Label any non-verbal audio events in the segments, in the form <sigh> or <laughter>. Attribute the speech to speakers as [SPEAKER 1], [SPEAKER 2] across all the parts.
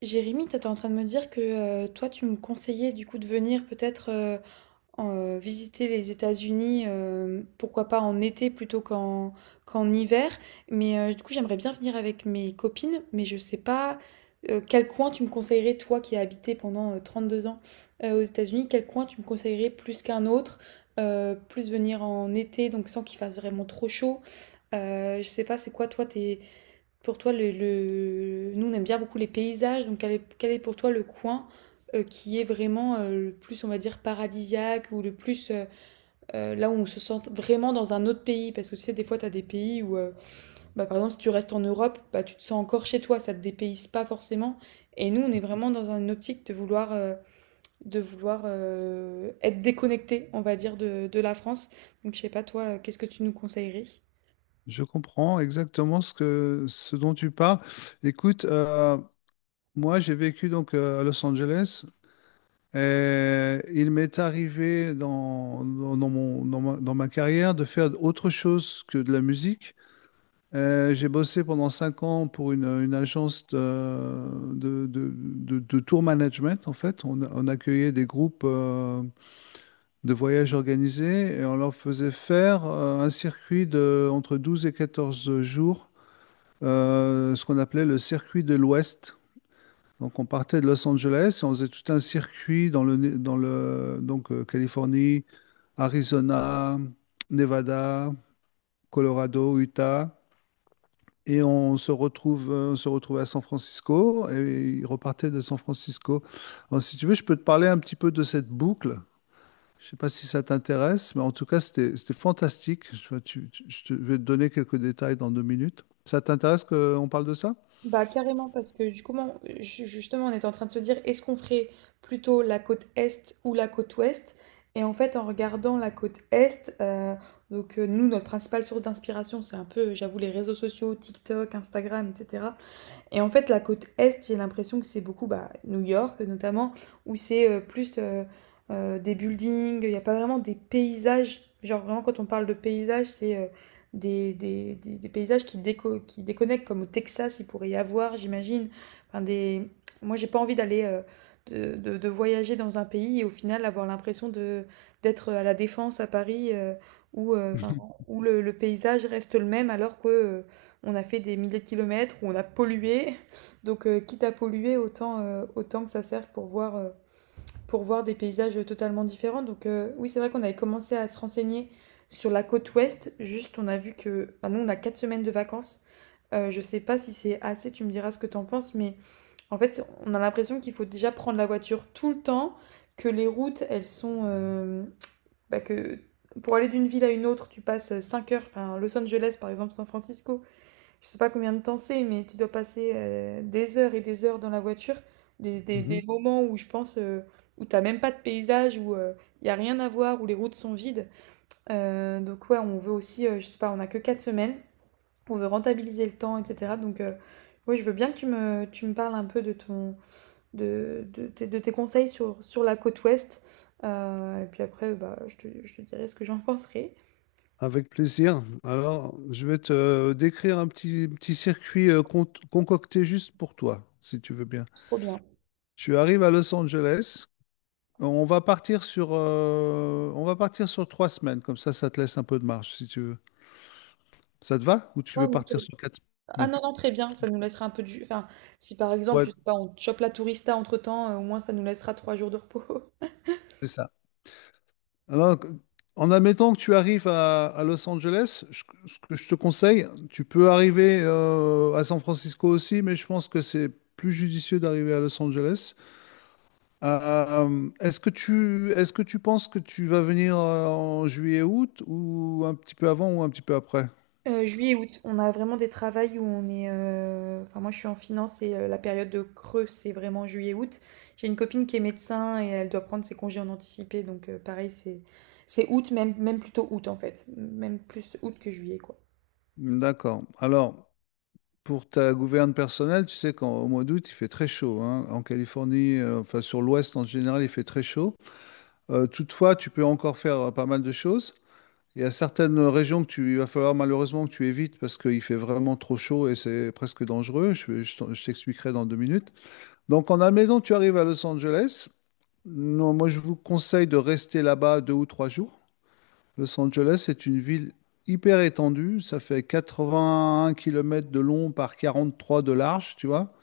[SPEAKER 1] Jérémy, toi, t'es en train de me dire que toi, tu me conseillais du coup de venir peut-être visiter les États-Unis, pourquoi pas en été plutôt qu'en hiver. Mais du coup, j'aimerais bien venir avec mes copines, mais je sais pas quel coin tu me conseillerais, toi qui as habité pendant deux ans aux États-Unis, quel coin tu me conseillerais plus qu'un autre, plus venir en été, donc sans qu'il fasse vraiment trop chaud. Je sais pas, c'est quoi toi tes, pour toi le- nous, on aime bien beaucoup les paysages, donc quel est pour toi le coin qui est vraiment le plus, on va dire, paradisiaque ou le plus là où on se sent vraiment dans un autre pays? Parce que tu sais, des fois, tu as des pays où, bah, par exemple, si tu restes en Europe, bah, tu te sens encore chez toi, ça te dépayse pas forcément. Et nous, on est vraiment dans une optique de vouloir être déconnecté, on va dire, de la France. Donc, je sais pas, toi, qu'est-ce que tu nous conseillerais?
[SPEAKER 2] Je comprends exactement ce que, ce dont tu parles. Écoute, moi j'ai vécu donc à Los Angeles et il m'est arrivé dans ma carrière de faire autre chose que de la musique. J'ai bossé pendant cinq ans pour une agence de tour management. En fait, on accueillait des groupes de voyages organisés et on leur faisait faire un circuit de entre 12 et 14 jours, ce qu'on appelait le circuit de l'Ouest. Donc, on partait de Los Angeles et on faisait tout un circuit dans Californie, Arizona, Nevada, Colorado, Utah. Et on se retrouvait à San Francisco et il repartait de San Francisco. Alors, si tu veux, je peux te parler un petit peu de cette boucle. Je ne sais pas si ça t'intéresse, mais en tout cas, c'était fantastique. Tu vois, je vais te donner quelques détails dans deux minutes. Ça t'intéresse qu'on parle de ça?
[SPEAKER 1] Bah carrément parce que du coup, justement, on était en train de se dire, est-ce qu'on ferait plutôt la côte est ou la côte ouest? Et en fait, en regardant la côte est, nous, notre principale source d'inspiration, c'est un peu, j'avoue, les réseaux sociaux, TikTok, Instagram, etc. Et en fait, la côte Est, j'ai l'impression que c'est beaucoup bah, New York notamment, où c'est plus des buildings, il n'y a pas vraiment des paysages. Genre vraiment, quand on parle de paysages, c'est des paysages qui déconnectent, comme au Texas, il pourrait y avoir, j'imagine. Enfin, des... Moi, j'ai pas envie de voyager dans un pays et au final avoir l'impression de d'être à la Défense à Paris où, euh, 'fin,
[SPEAKER 2] <laughs>
[SPEAKER 1] où le paysage reste le même alors que on a fait des milliers de kilomètres, où on a pollué. Donc, quitte à polluer, autant que ça serve pour voir des paysages totalement différents. Donc, oui, c'est vrai qu'on avait commencé à se renseigner sur la côte ouest. Juste, on a vu que. Enfin, nous, on a 4 semaines de vacances. Je sais pas si c'est assez, tu me diras ce que t'en penses, mais en fait, on a l'impression qu'il faut déjà prendre la voiture tout le temps, que les routes, elles sont. Bah, que pour aller d'une ville à une autre, tu passes 5 heures. Enfin, Los Angeles, par exemple, San Francisco, je sais pas combien de temps c'est, mais tu dois passer des heures et des heures dans la voiture, des
[SPEAKER 2] Mhm.
[SPEAKER 1] moments où je pense où t'as même pas de paysage, où il y a rien à voir, où les routes sont vides. Donc ouais, on veut aussi, je sais pas, on a que quatre semaines, on veut rentabiliser le temps, etc. Ouais, je veux bien que tu me parles un peu de ton, de tes conseils sur la côte ouest. Et puis après, bah, je te dirai ce que j'en <laughs> penserai.
[SPEAKER 2] Avec plaisir. Alors, je vais te décrire un petit circuit concocté juste pour toi, si tu veux bien.
[SPEAKER 1] Trop bien.
[SPEAKER 2] Tu arrives à Los Angeles. On va partir sur, on va partir sur trois semaines. Comme ça te laisse un peu de marge, si tu veux. Ça te va? Ou tu
[SPEAKER 1] Ouais,
[SPEAKER 2] veux partir
[SPEAKER 1] nickel.
[SPEAKER 2] sur quatre
[SPEAKER 1] Ah
[SPEAKER 2] semaines?
[SPEAKER 1] non, non, très bien, ça nous laissera un peu du Enfin, si par exemple,
[SPEAKER 2] Ouais,
[SPEAKER 1] je sais pas, on chope la tourista entre-temps, au moins ça nous laissera trois jours de repos. <laughs>
[SPEAKER 2] c'est ça. Alors, en admettant que tu arrives à Los Angeles, ce que je te conseille, tu peux arriver à San Francisco aussi, mais je pense que c'est plus judicieux d'arriver à Los Angeles. Est-ce que tu penses que tu vas venir en juillet-août ou un petit peu avant ou un petit peu après?
[SPEAKER 1] Juillet et août, on a vraiment des travails où on est... enfin, moi, je suis en finance et la période de creux, c'est vraiment juillet-août. J'ai une copine qui est médecin et elle doit prendre ses congés en anticipé. Donc, pareil, c'est août, même plutôt août, en fait. Même plus août que juillet, quoi.
[SPEAKER 2] D'accord. Alors, pour ta gouverne personnelle, tu sais qu'au mois d'août, il fait très chaud, hein. En Californie, enfin sur l'ouest en général, il fait très chaud. Toutefois, tu peux encore faire pas mal de choses. Il y a certaines régions il va falloir malheureusement que tu évites parce qu'il fait vraiment trop chaud et c'est presque dangereux. Je t'expliquerai dans deux minutes. Donc, en admettant que tu arrives à Los Angeles, non, moi je vous conseille de rester là-bas deux ou trois jours. Los Angeles est une ville hyper étendue, ça fait 81 kilomètres de long par 43 de large, tu vois.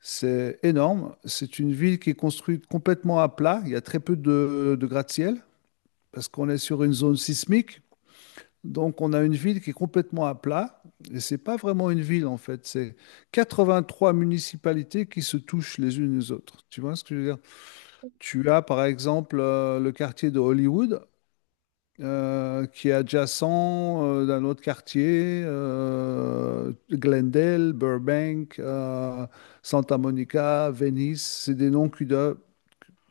[SPEAKER 2] C'est énorme. C'est une ville qui est construite complètement à plat, il y a très peu de gratte-ciel parce qu'on est sur une zone sismique. Donc on a une ville qui est complètement à plat et c'est pas vraiment une ville en fait, c'est 83 municipalités qui se touchent les unes les autres. Tu vois ce que je veux dire? Tu as par exemple le quartier de Hollywood, qui est adjacent d'un autre quartier, Glendale, Burbank, Santa Monica, Venice. C'est des noms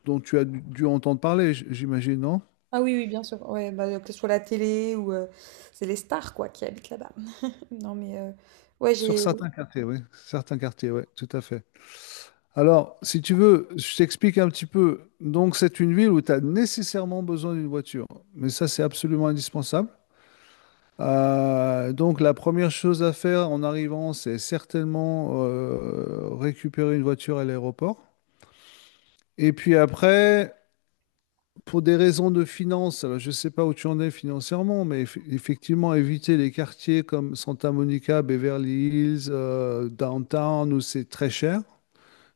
[SPEAKER 2] dont tu as dû entendre parler, j'imagine, non?
[SPEAKER 1] Ah oui, oui, bien sûr. Ouais, bah, que ce soit la télé ou... c'est les stars, quoi, qui habitent là-bas. <laughs> Non, mais... ouais,
[SPEAKER 2] Sur
[SPEAKER 1] j'ai...
[SPEAKER 2] certains quartiers, oui. Certains quartiers, oui, tout à fait. Alors, si tu veux, je t'explique un petit peu. Donc, c'est une ville où tu as nécessairement besoin d'une voiture. Mais ça, c'est absolument indispensable. Donc la première chose à faire en arrivant, c'est certainement récupérer une voiture à l'aéroport. Et puis après, pour des raisons de finances, alors je ne sais pas où tu en es financièrement, mais effectivement, éviter les quartiers comme Santa Monica, Beverly Hills, Downtown, où c'est très cher,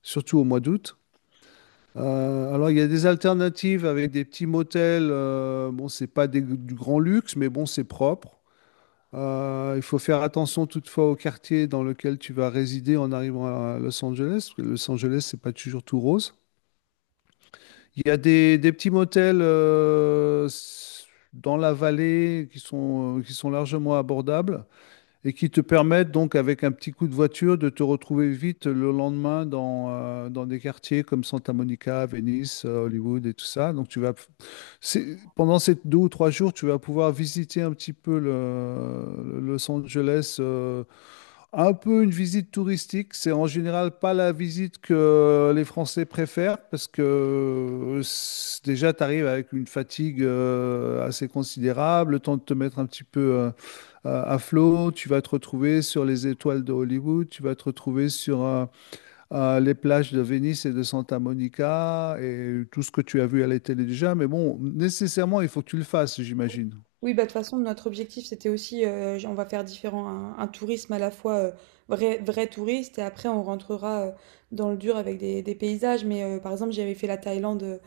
[SPEAKER 2] surtout au mois d'août. Alors il y a des alternatives avec des petits motels, bon, c'est pas des- du grand luxe, mais bon, c'est propre. Il faut faire attention toutefois au quartier dans lequel tu vas résider en arrivant à Los Angeles, parce que Los Angeles, c'est pas toujours tout rose. Il y a des petits motels dans la vallée qui sont largement abordables et qui te permettent donc avec un petit coup de voiture de te retrouver vite le lendemain dans, dans des quartiers comme Santa Monica, Venice, Hollywood et tout ça. Pendant ces deux ou trois jours, tu vas pouvoir visiter un petit peu le Los Angeles, un peu une visite touristique. C'est en général pas la visite que les Français préfèrent parce que déjà tu arrives avec une fatigue assez considérable, le temps de te mettre un petit peu à flot, tu vas te retrouver sur les étoiles de Hollywood, tu vas te retrouver sur les plages de Venise et de Santa Monica et tout ce que tu as vu à la télé déjà, mais bon, nécessairement il faut que tu le fasses, j'imagine.
[SPEAKER 1] Oui, bah, de toute façon, notre objectif, c'était aussi, on va faire différent, un tourisme à la fois vrai touriste, et après, on rentrera dans le dur avec des paysages. Mais par exemple, j'avais fait la Thaïlande euh,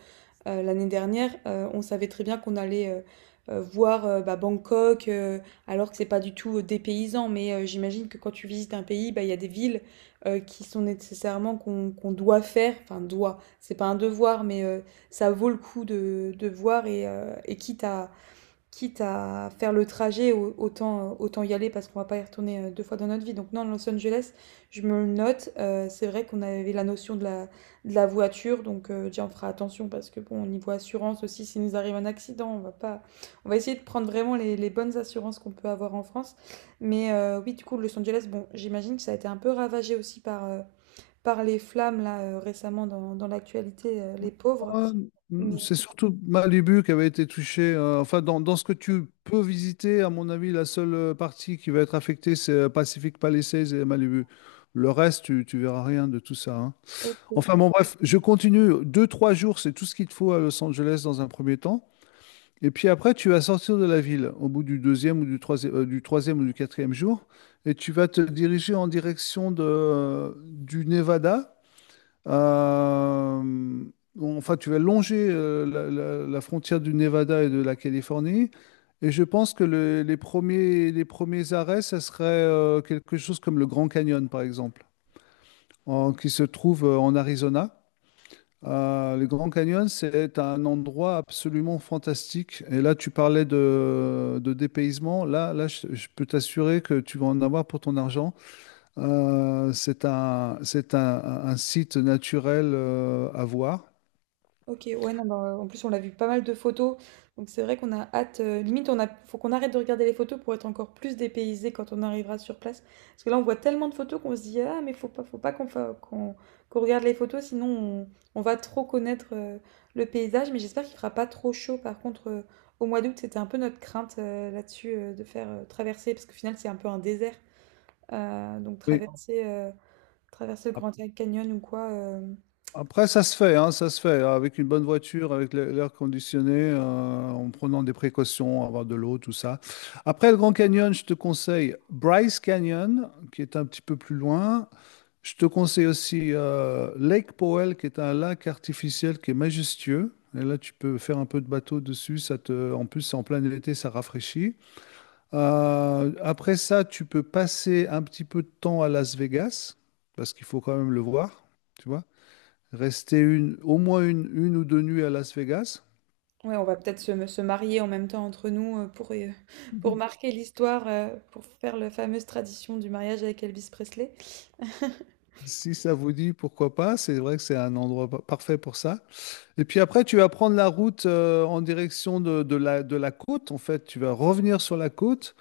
[SPEAKER 1] euh, l'année dernière, on savait très bien qu'on allait voir bah, Bangkok, alors que c'est pas du tout des paysans. Mais j'imagine que quand tu visites un pays, bah, il y a des villes qui sont nécessairement qu'on doit faire, enfin, doit, c'est pas un devoir, mais ça vaut le coup de voir, et quitte à faire le trajet, autant y aller parce qu'on va pas y retourner deux fois dans notre vie. Donc non, Los Angeles, je me le note. C'est vrai qu'on avait la notion de la voiture, donc déjà on fera attention parce que bon, au niveau assurance aussi, s'il nous arrive un accident, on va pas, on va essayer de prendre vraiment les bonnes assurances qu'on peut avoir en France. Mais oui, du coup, Los Angeles, bon, j'imagine que ça a été un peu ravagé aussi par, par les flammes là récemment dans l'actualité, les pauvres.
[SPEAKER 2] Euh,
[SPEAKER 1] Mais
[SPEAKER 2] C'est surtout Malibu qui avait été touché, enfin, dans ce que tu peux visiter, à mon avis, la seule partie qui va être affectée, c'est Pacific Palisades et Malibu. Le reste, tu verras rien de tout ça, hein.
[SPEAKER 1] ok.
[SPEAKER 2] Enfin, bon, bref, je continue. Deux, trois jours, c'est tout ce qu'il te faut à Los Angeles dans un premier temps. Et puis après, tu vas sortir de la ville au bout du deuxième ou du troisième ou du quatrième jour. Et tu vas te diriger en direction du Nevada. Euh, bon, enfin, tu vas longer la, la frontière du Nevada et de la Californie. Et je pense que les premiers arrêts, ça serait quelque chose comme le Grand Canyon, par exemple, qui se trouve en Arizona. Le Grand Canyon, c'est un endroit absolument fantastique. Et là, tu parlais de dépaysement. Là, là, je peux t'assurer que tu vas en avoir pour ton argent. C'est un site naturel à voir.
[SPEAKER 1] Ok, ouais, non, bah, en plus on l'a vu pas mal de photos, donc c'est vrai qu'on a hâte, limite on a, faut qu'on arrête de regarder les photos pour être encore plus dépaysé quand on arrivera sur place, parce que là on voit tellement de photos qu'on se dit ah mais faut pas qu'on fa- qu'on qu'on regarde les photos on va trop connaître le paysage, mais j'espère qu'il fera pas trop chaud par contre au mois d'août c'était un peu notre crainte là-dessus de faire traverser, parce qu'au final c'est un peu un désert. Euh, donc
[SPEAKER 2] Oui.
[SPEAKER 1] traverser euh, traverser le
[SPEAKER 2] Ap-
[SPEAKER 1] Grand Canyon ou quoi.
[SPEAKER 2] Après, ça se fait, hein, ça se fait. Avec une bonne voiture, avec l'air conditionné, en prenant des précautions, avoir de l'eau, tout ça. Après le Grand Canyon, je te conseille Bryce Canyon, qui est un petit peu plus loin. Je te conseille aussi Lake Powell, qui est un lac artificiel qui est majestueux. Et là, tu peux faire un peu de bateau dessus. Ça te... En plus, c'est en plein été, ça rafraîchit. Après ça, tu peux passer un petit peu de temps à Las Vegas, parce qu'il faut quand même le voir, tu vois. Rester au moins une ou deux nuits à Las Vegas.
[SPEAKER 1] Ouais, on va peut-être se marier en même temps entre nous pour <laughs> pour marquer l'histoire, pour faire la fameuse tradition du mariage avec Elvis Presley.
[SPEAKER 2] Si ça vous dit, pourquoi pas. C'est vrai que c'est un endroit parfait pour ça. Et puis après, tu vas prendre la route en direction de la côte. En fait, tu vas revenir sur la côte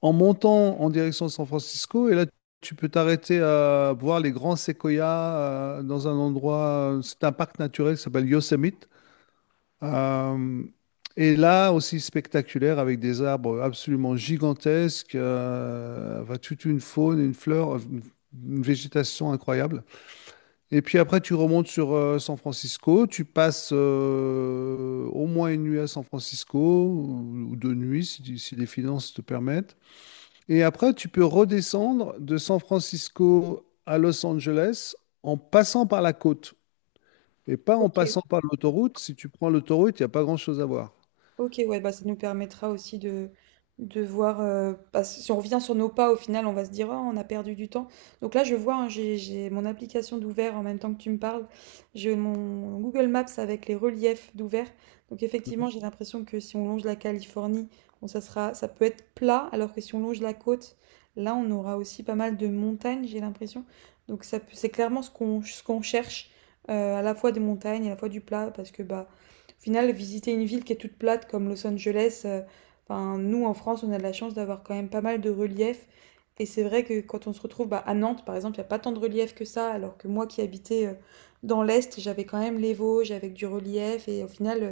[SPEAKER 2] en montant en direction de San Francisco. Et là, tu peux t'arrêter à voir les grands séquoias dans un endroit. C'est un parc naturel qui s'appelle Yosemite. Euh, et là aussi spectaculaire avec des arbres absolument gigantesques, enfin, toute une faune, une fleur, une végétation incroyable. Et puis après tu remontes sur San Francisco, tu passes au moins une nuit à San Francisco ou deux nuits si, si les finances te permettent. Et après tu peux redescendre de San Francisco à Los Angeles en passant par la côte. Et pas en
[SPEAKER 1] Ok,
[SPEAKER 2] passant par l'autoroute. Si tu prends l'autoroute, il n'y a pas grand-chose à voir.
[SPEAKER 1] ok, ouais, bah ça nous permettra aussi de voir. Parce si on revient sur nos pas, au final, on va se dire, ah, on a perdu du temps. Donc là, je vois, hein, j'ai mon application d'ouvert en même temps que tu me parles. J'ai mon Google Maps avec les reliefs d'ouvert. Donc effectivement, j'ai l'impression que si on longe la Californie, bon, ça peut être plat, alors que si on longe la côte, là, on aura aussi pas mal de montagnes, j'ai l'impression. Donc ça, c'est clairement ce qu'on cherche, à la fois des montagnes, à la fois du plat, parce que bah au final, visiter une ville qui est toute plate comme Los Angeles, enfin, nous en France, on a de la chance d'avoir quand même pas mal de relief. Et c'est vrai que quand on se retrouve bah, à Nantes, par exemple, il n'y a pas tant de relief que ça, alors que moi qui habitais dans l'Est, j'avais quand même les Vosges avec du relief. Et au final,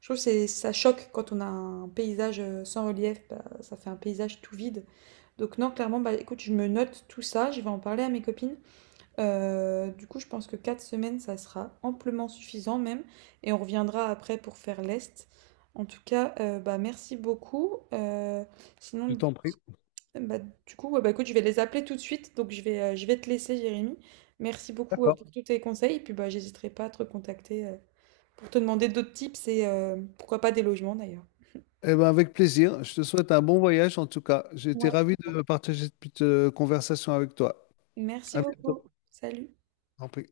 [SPEAKER 1] je trouve que ça choque quand on a un paysage sans relief, bah, ça fait un paysage tout vide. Donc non, clairement, bah, écoute, je me note tout ça, je vais en parler à mes copines. Du coup, je pense que 4 semaines, ça sera amplement suffisant même. Et on reviendra après pour faire l'Est. En tout cas, bah, merci beaucoup. Sinon,
[SPEAKER 2] Je t'en prie.
[SPEAKER 1] bah, du coup, ouais, bah, écoute, je vais les appeler tout de suite. Donc, je vais te laisser, Jérémy. Merci beaucoup
[SPEAKER 2] D'accord.
[SPEAKER 1] pour tous tes conseils. Et puis, bah, j'hésiterai pas à te recontacter pour te demander d'autres tips et pourquoi pas des logements d'ailleurs.
[SPEAKER 2] Eh ben, avec plaisir. Je te souhaite un bon voyage en tout cas. J'ai été
[SPEAKER 1] Ouais.
[SPEAKER 2] ravi de partager cette petite conversation avec toi.
[SPEAKER 1] Merci
[SPEAKER 2] À
[SPEAKER 1] beaucoup.
[SPEAKER 2] bientôt.
[SPEAKER 1] Salut.
[SPEAKER 2] Je t'en prie.